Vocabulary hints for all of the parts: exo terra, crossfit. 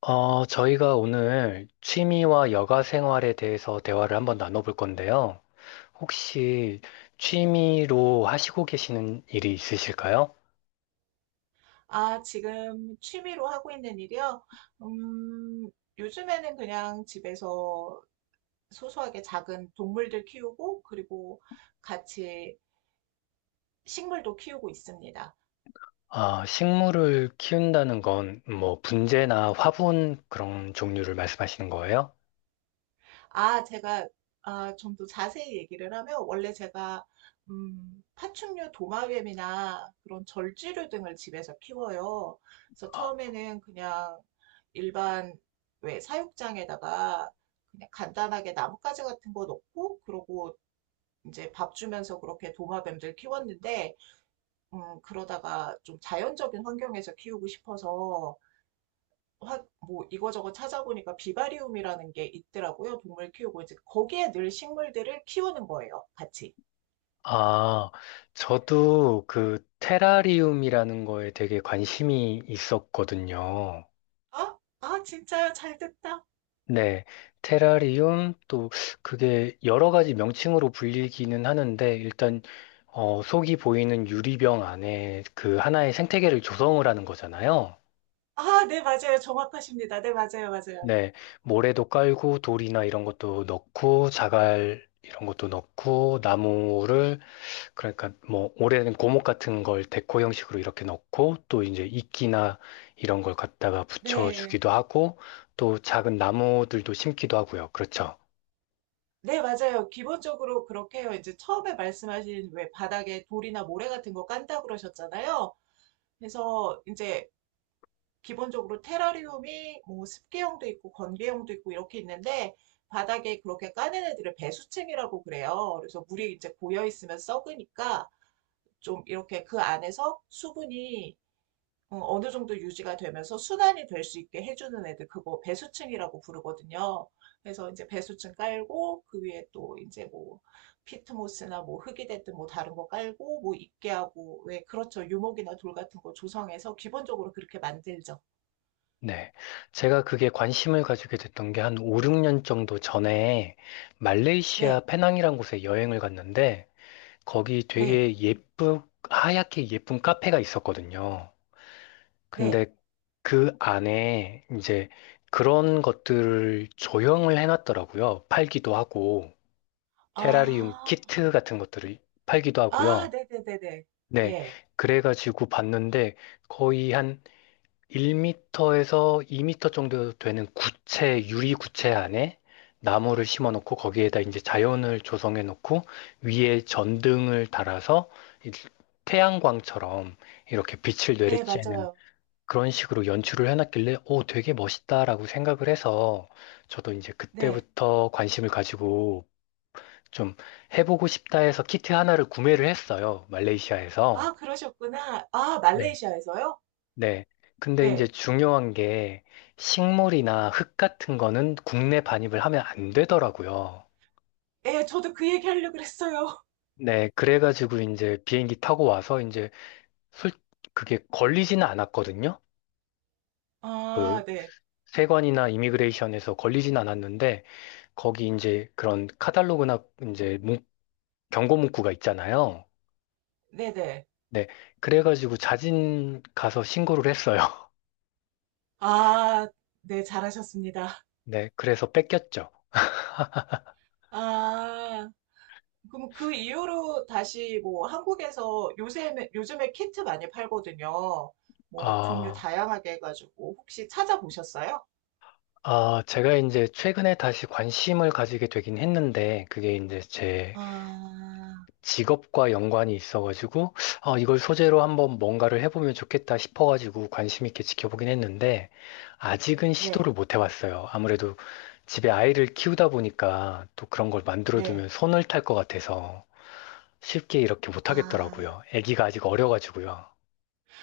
저희가 오늘 취미와 여가 생활에 대해서 대화를 한번 나눠볼 건데요. 혹시 취미로 하시고 계시는 일이 있으실까요? 아, 지금 취미로 하고 있는 일이요? 음, 요즘에는 그냥 집에서 소소하게 작은 동물들 키우고, 그리고 같이 식물도 키우고 있습니다. 아, 식물을 키운다는 건 뭐 분재나 화분 그런 종류를 말씀하시는 거예요? 아, 제가, 좀 더 자세히 얘기를 하면, 원래 제가, 파충류 도마뱀이나 그런 절지류 등을 집에서 키워요. 그래서 처음에는 그냥 일반, 왜, 사육장에다가 그냥 간단하게 나뭇가지 같은 거 넣고, 그러고 이제 밥 주면서 그렇게 도마뱀들 키웠는데, 그러다가 좀 자연적인 환경에서 키우고 싶어서, 뭐 이거저거 찾아보니까 비바리움이라는 게 있더라고요. 동물 키우고 이제 거기에 늘 식물들을 키우는 거예요. 같이. 아, 저도 그 테라리움이라는 거에 되게 관심이 있었거든요. 아, 진짜요? 잘 됐다. 네, 테라리움 또 그게 여러 가지 명칭으로 불리기는 하는데 일단 속이 보이는 유리병 안에 그 하나의 생태계를 조성을 하는 거잖아요. 아, 네, 맞아요. 정확하십니다. 네, 맞아요. 맞아요. 네, 모래도 깔고 돌이나 이런 것도 넣고 자갈 이런 것도 넣고 나무를 그러니까 뭐 오래된 고목 같은 걸 데코 형식으로 이렇게 넣고 또 이제 이끼나 이런 걸 갖다가 네. 붙여주기도 하고 또 작은 나무들도 심기도 하고요. 그렇죠. 네, 맞아요. 기본적으로 그렇게 해요. 이제 처음에 말씀하신 왜 바닥에 돌이나 모래 같은 거 깐다 그러셨잖아요. 그래서 이제 기본적으로 테라리움이 뭐 습기형도 있고 건기형도 있고 이렇게 있는데 바닥에 그렇게 까는 애들을 배수층이라고 그래요. 그래서 물이 이제 고여 있으면 썩으니까 좀 이렇게 그 안에서 수분이 느 정도 유지가 되면서 순환이 될 수 있게 해주는 애들 그거 배수층이라고 부르거든요. 그래서 이제 배수층 깔고 그 위에 또 이제 뭐 피트모스나 뭐 흙이 됐든 뭐 다른 거 깔고 뭐 있게 하고 왜 그렇죠 유목이나 돌 같은 거 조성해서 기본적으로 그렇게 만들죠. 네. 제가 그게 관심을 가지게 됐던 게 한 5, 6년 정도 전에 말레이시아 네. 페낭이란 곳에 여행을 갔는데 거기 네. 되게 하얗게 예쁜 카페가 있었거든요. 근데 네. 그 안에 이제 그런 것들을 조형을 해놨더라고요. 팔기도 하고, 테라리움 아. 키트 같은 것들을 팔기도 아 하고요. 네네네네. 네. 네, 네. 예. 그래가지고 봤는데 거의 한 1m에서 2m 정도 되는 구체, 유리 구체 안에 나무를 심어 놓고 거기에다 이제 자연을 조성해 놓고 위에 전등을 달아서 이 태양광처럼 이렇게 빛을 네, 내리쬐는 맞아요. 그런 식으로 연출을 해놨길래 오, 되게 멋있다라고 생각을 해서 저도 이제 네. 그때부터 관심을 가지고 좀 해보고 싶다 해서 키트 하나를 구매를 했어요. 말레이시아에서. 아 그러셨구나. 아 말레이시아에서요? 네. 근데 이제 예. 중요한 게 식물이나 흙 같은 거는 국내 반입을 하면 안 되더라고요. 예, 저도 그 얘기하려고 그랬어요. 네. 그래가지고 이제 비행기 타고 와서 이제 솔, 그게 걸리지는 않았거든요. 그 아 네. 세관이나 이미그레이션에서 걸리진 않았는데 거기 이제 그런 카탈로그나 이제 경고 문구가 있잖아요. 네네. 네. 그래가지고 자진 가서 신고를 했어요. 아 네, 잘하셨습니다. 네. 그래서 뺏겼죠. 아. 그럼 그 이후로 다시 뭐 한국에서 요새 요즘에 키트 많이 팔거든요. 뭐 종류 아. 다양하게 해가지고 혹시 찾아보셨어요? 아, 제가 이제 최근에 다시 관심을 가지게 되긴 했는데, 그게 이제 제 아, 직업과 연관이 있어가지고, 아, 이걸 소재로 한번 뭔가를 해보면 좋겠다 싶어가지고 관심 있게 지켜보긴 했는데, 아직은 네, 시도를 못 해봤어요. 아무래도 집에 아이를 키우다 보니까 또 그런 걸 네. 만들어두면 손을 탈 것 같아서 쉽게 이렇게 못 아. 하겠더라고요. 아기가 아직 어려가지고요.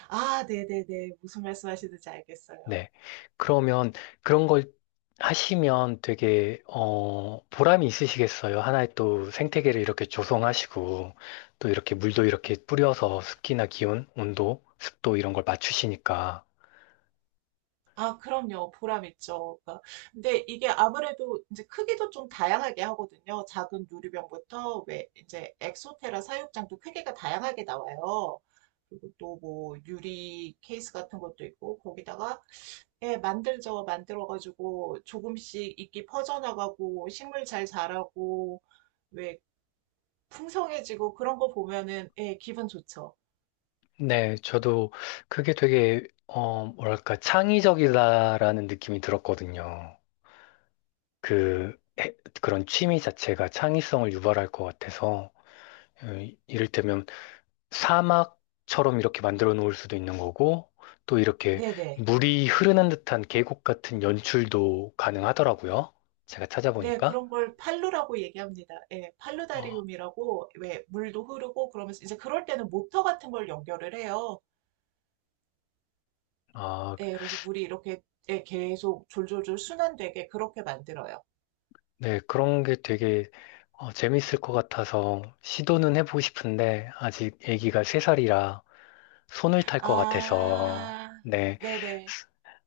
아, 네네네. 무슨 말씀하시는지 알겠어요. 네. 그러면 그런 걸 하시면 되게, 보람이 있으시겠어요. 하나의 또 생태계를 이렇게 조성하시고, 또 이렇게 물도 이렇게 뿌려서 습기나 기온, 온도, 습도 이런 걸 맞추시니까. 아, 그럼요. 보람 있죠. 그러니까 근데 이게 아무래도 이제 크기도 좀 다양하게 하거든요. 작은 유리병부터 왜 이제 엑소테라 사육장도 크기가 다양하게 나와요. 그리고 또 뭐 유리 케이스 같은 것도 있고 거기다가 예, 만들죠. 만들어가지고 조금씩 이끼 퍼져나가고 식물 잘 자라고 왜 풍성해지고 그런 거 보면은 예, 기분 좋죠. 네, 저도 그게 되게, 뭐랄까, 창의적이다라는 느낌이 들었거든요. 그, 해- 그런 취미 자체가 창의성을 유발할 것 같아서, 어, 이를테면 사막처럼 이렇게 만들어 놓을 수도 있는 거고, 또 이렇게 네네. 물이 흐르는 듯한 계곡 같은 연출도 가능하더라고요. 제가 네, 찾아보니까. 그런 걸 팔루라고 얘기합니다. 예, 어, 팔루다리움이라고 왜 물도 흐르고 그러면서 이제 그럴 때는 모터 같은 걸 연결을 해요. 아, 예, 그래서 물이 이렇게 예, 계속 졸졸졸 순환되게 그렇게 만들어요. 네, 그런 게 되게 재밌을 것 같아서 시도는 해보고 싶은데, 아직 아기가 세살이라 손을 탈 것 같아서, 아, 네, 네네.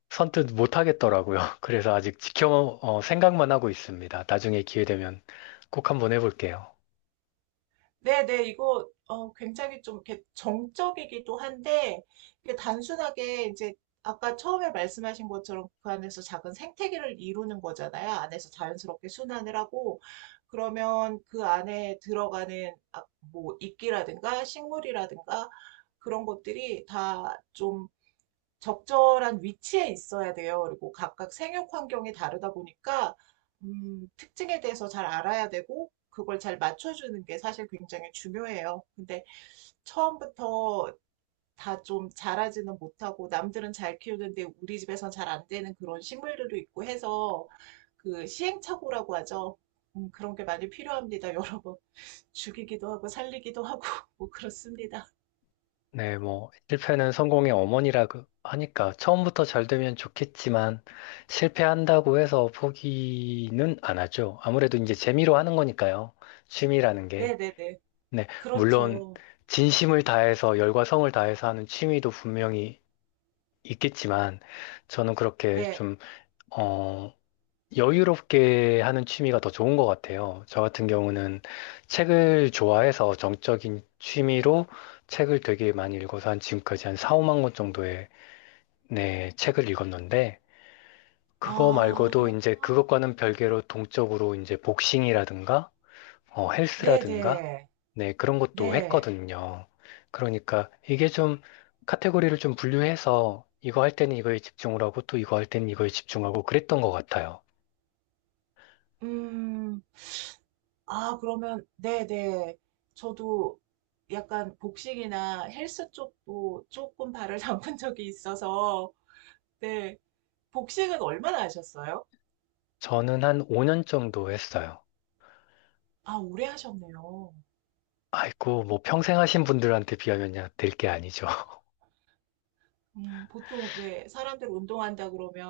선뜻 못 하겠더라고요. 그래서 아직 생각만 하고 있습니다. 나중에 기회 되면 꼭 한번 해볼게요. 네, 네, 이거 굉장히 좀 이렇게 정적이기도 한데 이게 단순하게 이제 아까 처음에 말씀하신 것처럼 그 안에서 작은 생태계를 이루는 거잖아요. 안에서 자연스럽게 순환을 하고 그러면 그 안에 들어가는 아, 뭐 이끼라든가 식물이라든가 그런 것들이 다좀 적절한 위치에 있어야 돼요. 그리고 각각 생육 환경이 다르다 보니까 특징에 대해서 잘 알아야 되고 그걸 잘 맞춰주는 게 사실 굉장히 중요해요. 근데 처음부터 다 좀 자라지는 못하고 남들은 잘 키우는데 우리 집에선 잘 안 되는 그런 식물들도 있고 해서 그 시행착오라고 하죠. 그런 게 많이 필요합니다, 여러분. 죽이기도 하고 살리기도 하고 뭐 그렇습니다. 네, 뭐, 실패는 성공의 어머니라 하니까 처음부터 잘 되면 좋겠지만 실패한다고 해서 포기는 안 하죠. 아무래도 이제 재미로 하는 거니까요. 취미라는 게. 네네네. 네, 물론 그렇죠. 진심을 다해서 열과 성을 다해서 하는 취미도 분명히 있겠지만 저는 그렇게 네. 좀, 어, 여유롭게 하는 취미가 더 좋은 것 같아요. 저 같은 경우는 책을 좋아해서 정적인 취미로 책을 되게 많이 읽어서 한 지금까지 한 4, 5만 권 정도의 네, 책을 읽었는데 그거 말고도 아, 이제 그것과는 별개로 동적으로 이제 복싱이라든가 헬스라든가 네네, 네, 그런 것도 네. 했거든요. 그러니까 이게 좀 카테고리를 좀 분류해서 이거 할 때는 이거에 집중을 하고 또 이거 할 때는 이거에 집중하고 그랬던 것 같아요. 음, 아, 그러면, 네네. 저도 약간 복식이나 헬스 쪽도 조금 발을 담근 적이 있어서, 네. 복식은 얼마나 하셨어요? 저는 한 5년 정도 했어요. 아, 오래 하셨네요. 아이고, 뭐 평생 하신 분들한테 비하면야 될 게 아니죠. 보통 왜 사람들 운동한다 그러면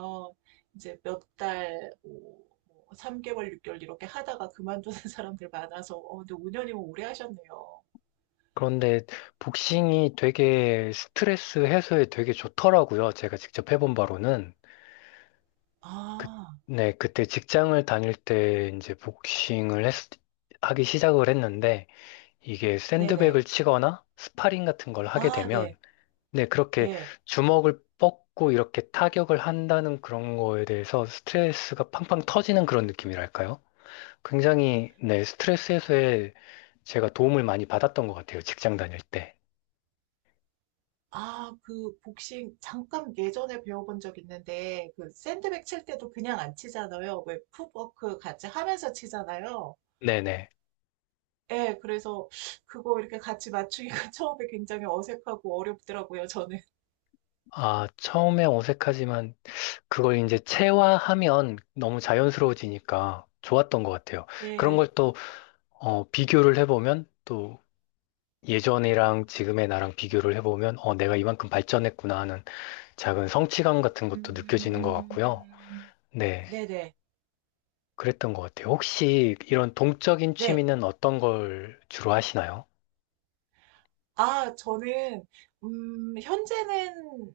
이제 몇 달, 뭐 3개월, 6개월 이렇게 하다가 그만두는 사람들 많아서, 근데 5년이면 오래 하셨네요. 그런데 복싱이 되게 스트레스 해소에 되게 좋더라고요. 제가 직접 해본 바로는. 그, 아, 네, 그때 직장을 다닐 때 이제 하기 시작을 했는데 이게 네네. 샌드백을 치거나 스파링 같은 걸 하게 아, 네, 되면 네, 그렇게 네. 주먹을 뻗고 이렇게 타격을 한다는 그런 거에 대해서 스트레스가 팡팡 터지는 그런 느낌이랄까요? 굉장히 네, 스트레스 해소에 제가 도움을 많이 받았던 것 같아요. 직장 다닐 때. 아, 그 복싱 잠깐 예전에 배워본 적 있는데 그 샌드백 칠 때도 그냥 안 치잖아요. 왜 풋워크 같이 하면서 치잖아요. 네네. 예, 그래서 그거 이렇게 같이 맞추기가 처음에 굉장히 어색하고 어렵더라고요, 저는. 아, 처음에 어색하지만 그걸 이제 체화하면 너무 자연스러워지니까 좋았던 것 같아요. 그런 네. 걸 또, 비교를 해보면 또 예전이랑 지금의 나랑 비교를 해보면 내가 이만큼 발전했구나 하는 작은 성취감 같은 것도 느껴지는 것 같고요. 음, 네. 네네. 그랬던 것 같아요. 혹시 이런 동적인 네. 취미는 어떤 걸 주로 하시나요? 저는 현재는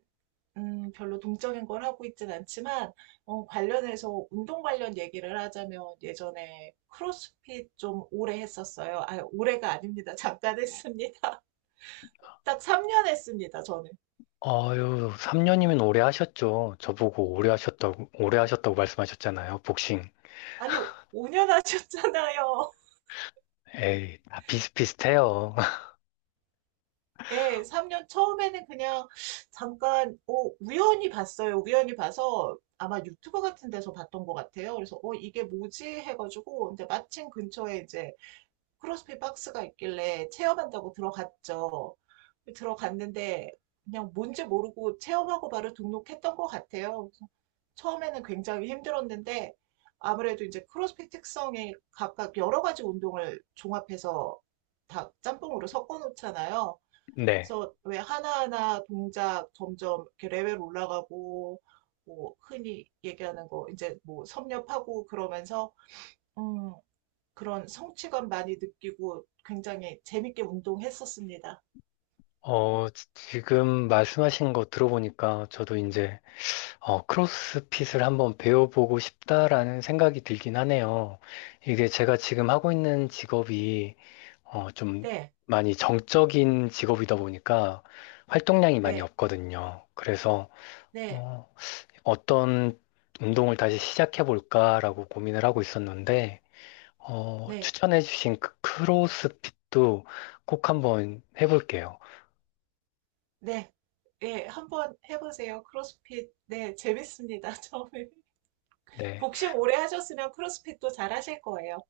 별로 동적인 걸 하고 있진 않지만, 관련해서 운동 관련 얘기를 하자면 예전에 크로스핏 좀 오래 했었어요. 아, 오래가 아닙니다. 잠깐 했습니다. 딱 3년 했습니다, 저는. 아유, 3년이면 오래 하셨죠. 저보고 오래 하셨다고, 오래 하셨다고 말씀하셨잖아요. 복싱. 아니, 5년 하셨잖아요. 에이, 다 비슷비슷해요. 예, 3년 처음에는 그냥 잠깐, 어, 우연히 봤어요. 우연히 봐서 아마 유튜버 같은 데서 봤던 것 같아요. 그래서, 이게 뭐지? 해가지고, 이제 마침 근처에 이제 크로스핏 박스가 있길래 체험한다고 들어갔죠. 들어갔는데 그냥 뭔지 모르고 체험하고 바로 등록했던 것 같아요. 처음에는 굉장히 힘들었는데 아무래도 이제 크로스핏 특성에 각각 여러 가지 운동을 종합해서 다 짬뽕으로 섞어 놓잖아요. 네. 그래서 왜 하나하나 동작 점점 이렇게 레벨 올라가고 뭐 흔히 얘기하는 거 이제 뭐 섭렵하고 그러면서 음, 그런 성취감 많이 느끼고 굉장히 재밌게 운동했었습니다. 지금 말씀하신 거 들어보니까 저도 이제, 크로스핏을 한번 배워보고 싶다라는 생각이 들긴 하네요. 이게 제가 지금 하고 있는 직업이, 좀 네, 많이 정적인 직업이다 보니까 활동량이 많이 네, 없거든요. 그래서, 네, 어, 어떤 운동을 다시 시작해 볼까라고 고민을 하고 있었는데, 네, 추천해 주신 그 크로스핏도 꼭 한번 해볼게요. 네. 예, 한번 해보세요. 크로스핏. 네, 재밌습니다. 처음에. 네, 복싱 오래 하셨으면 크로스핏도 잘 하실 거예요.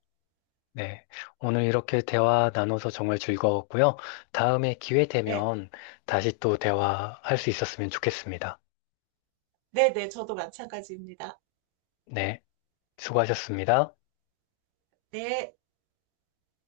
네. 오늘 이렇게 대화 나눠서 정말 즐거웠고요. 다음에 기회 네, 되면 다시 또 대화할 수 있었으면 좋겠습니다. 네, 네. 저도 마찬가지입니다. 네, 수고하셨습니다. 네.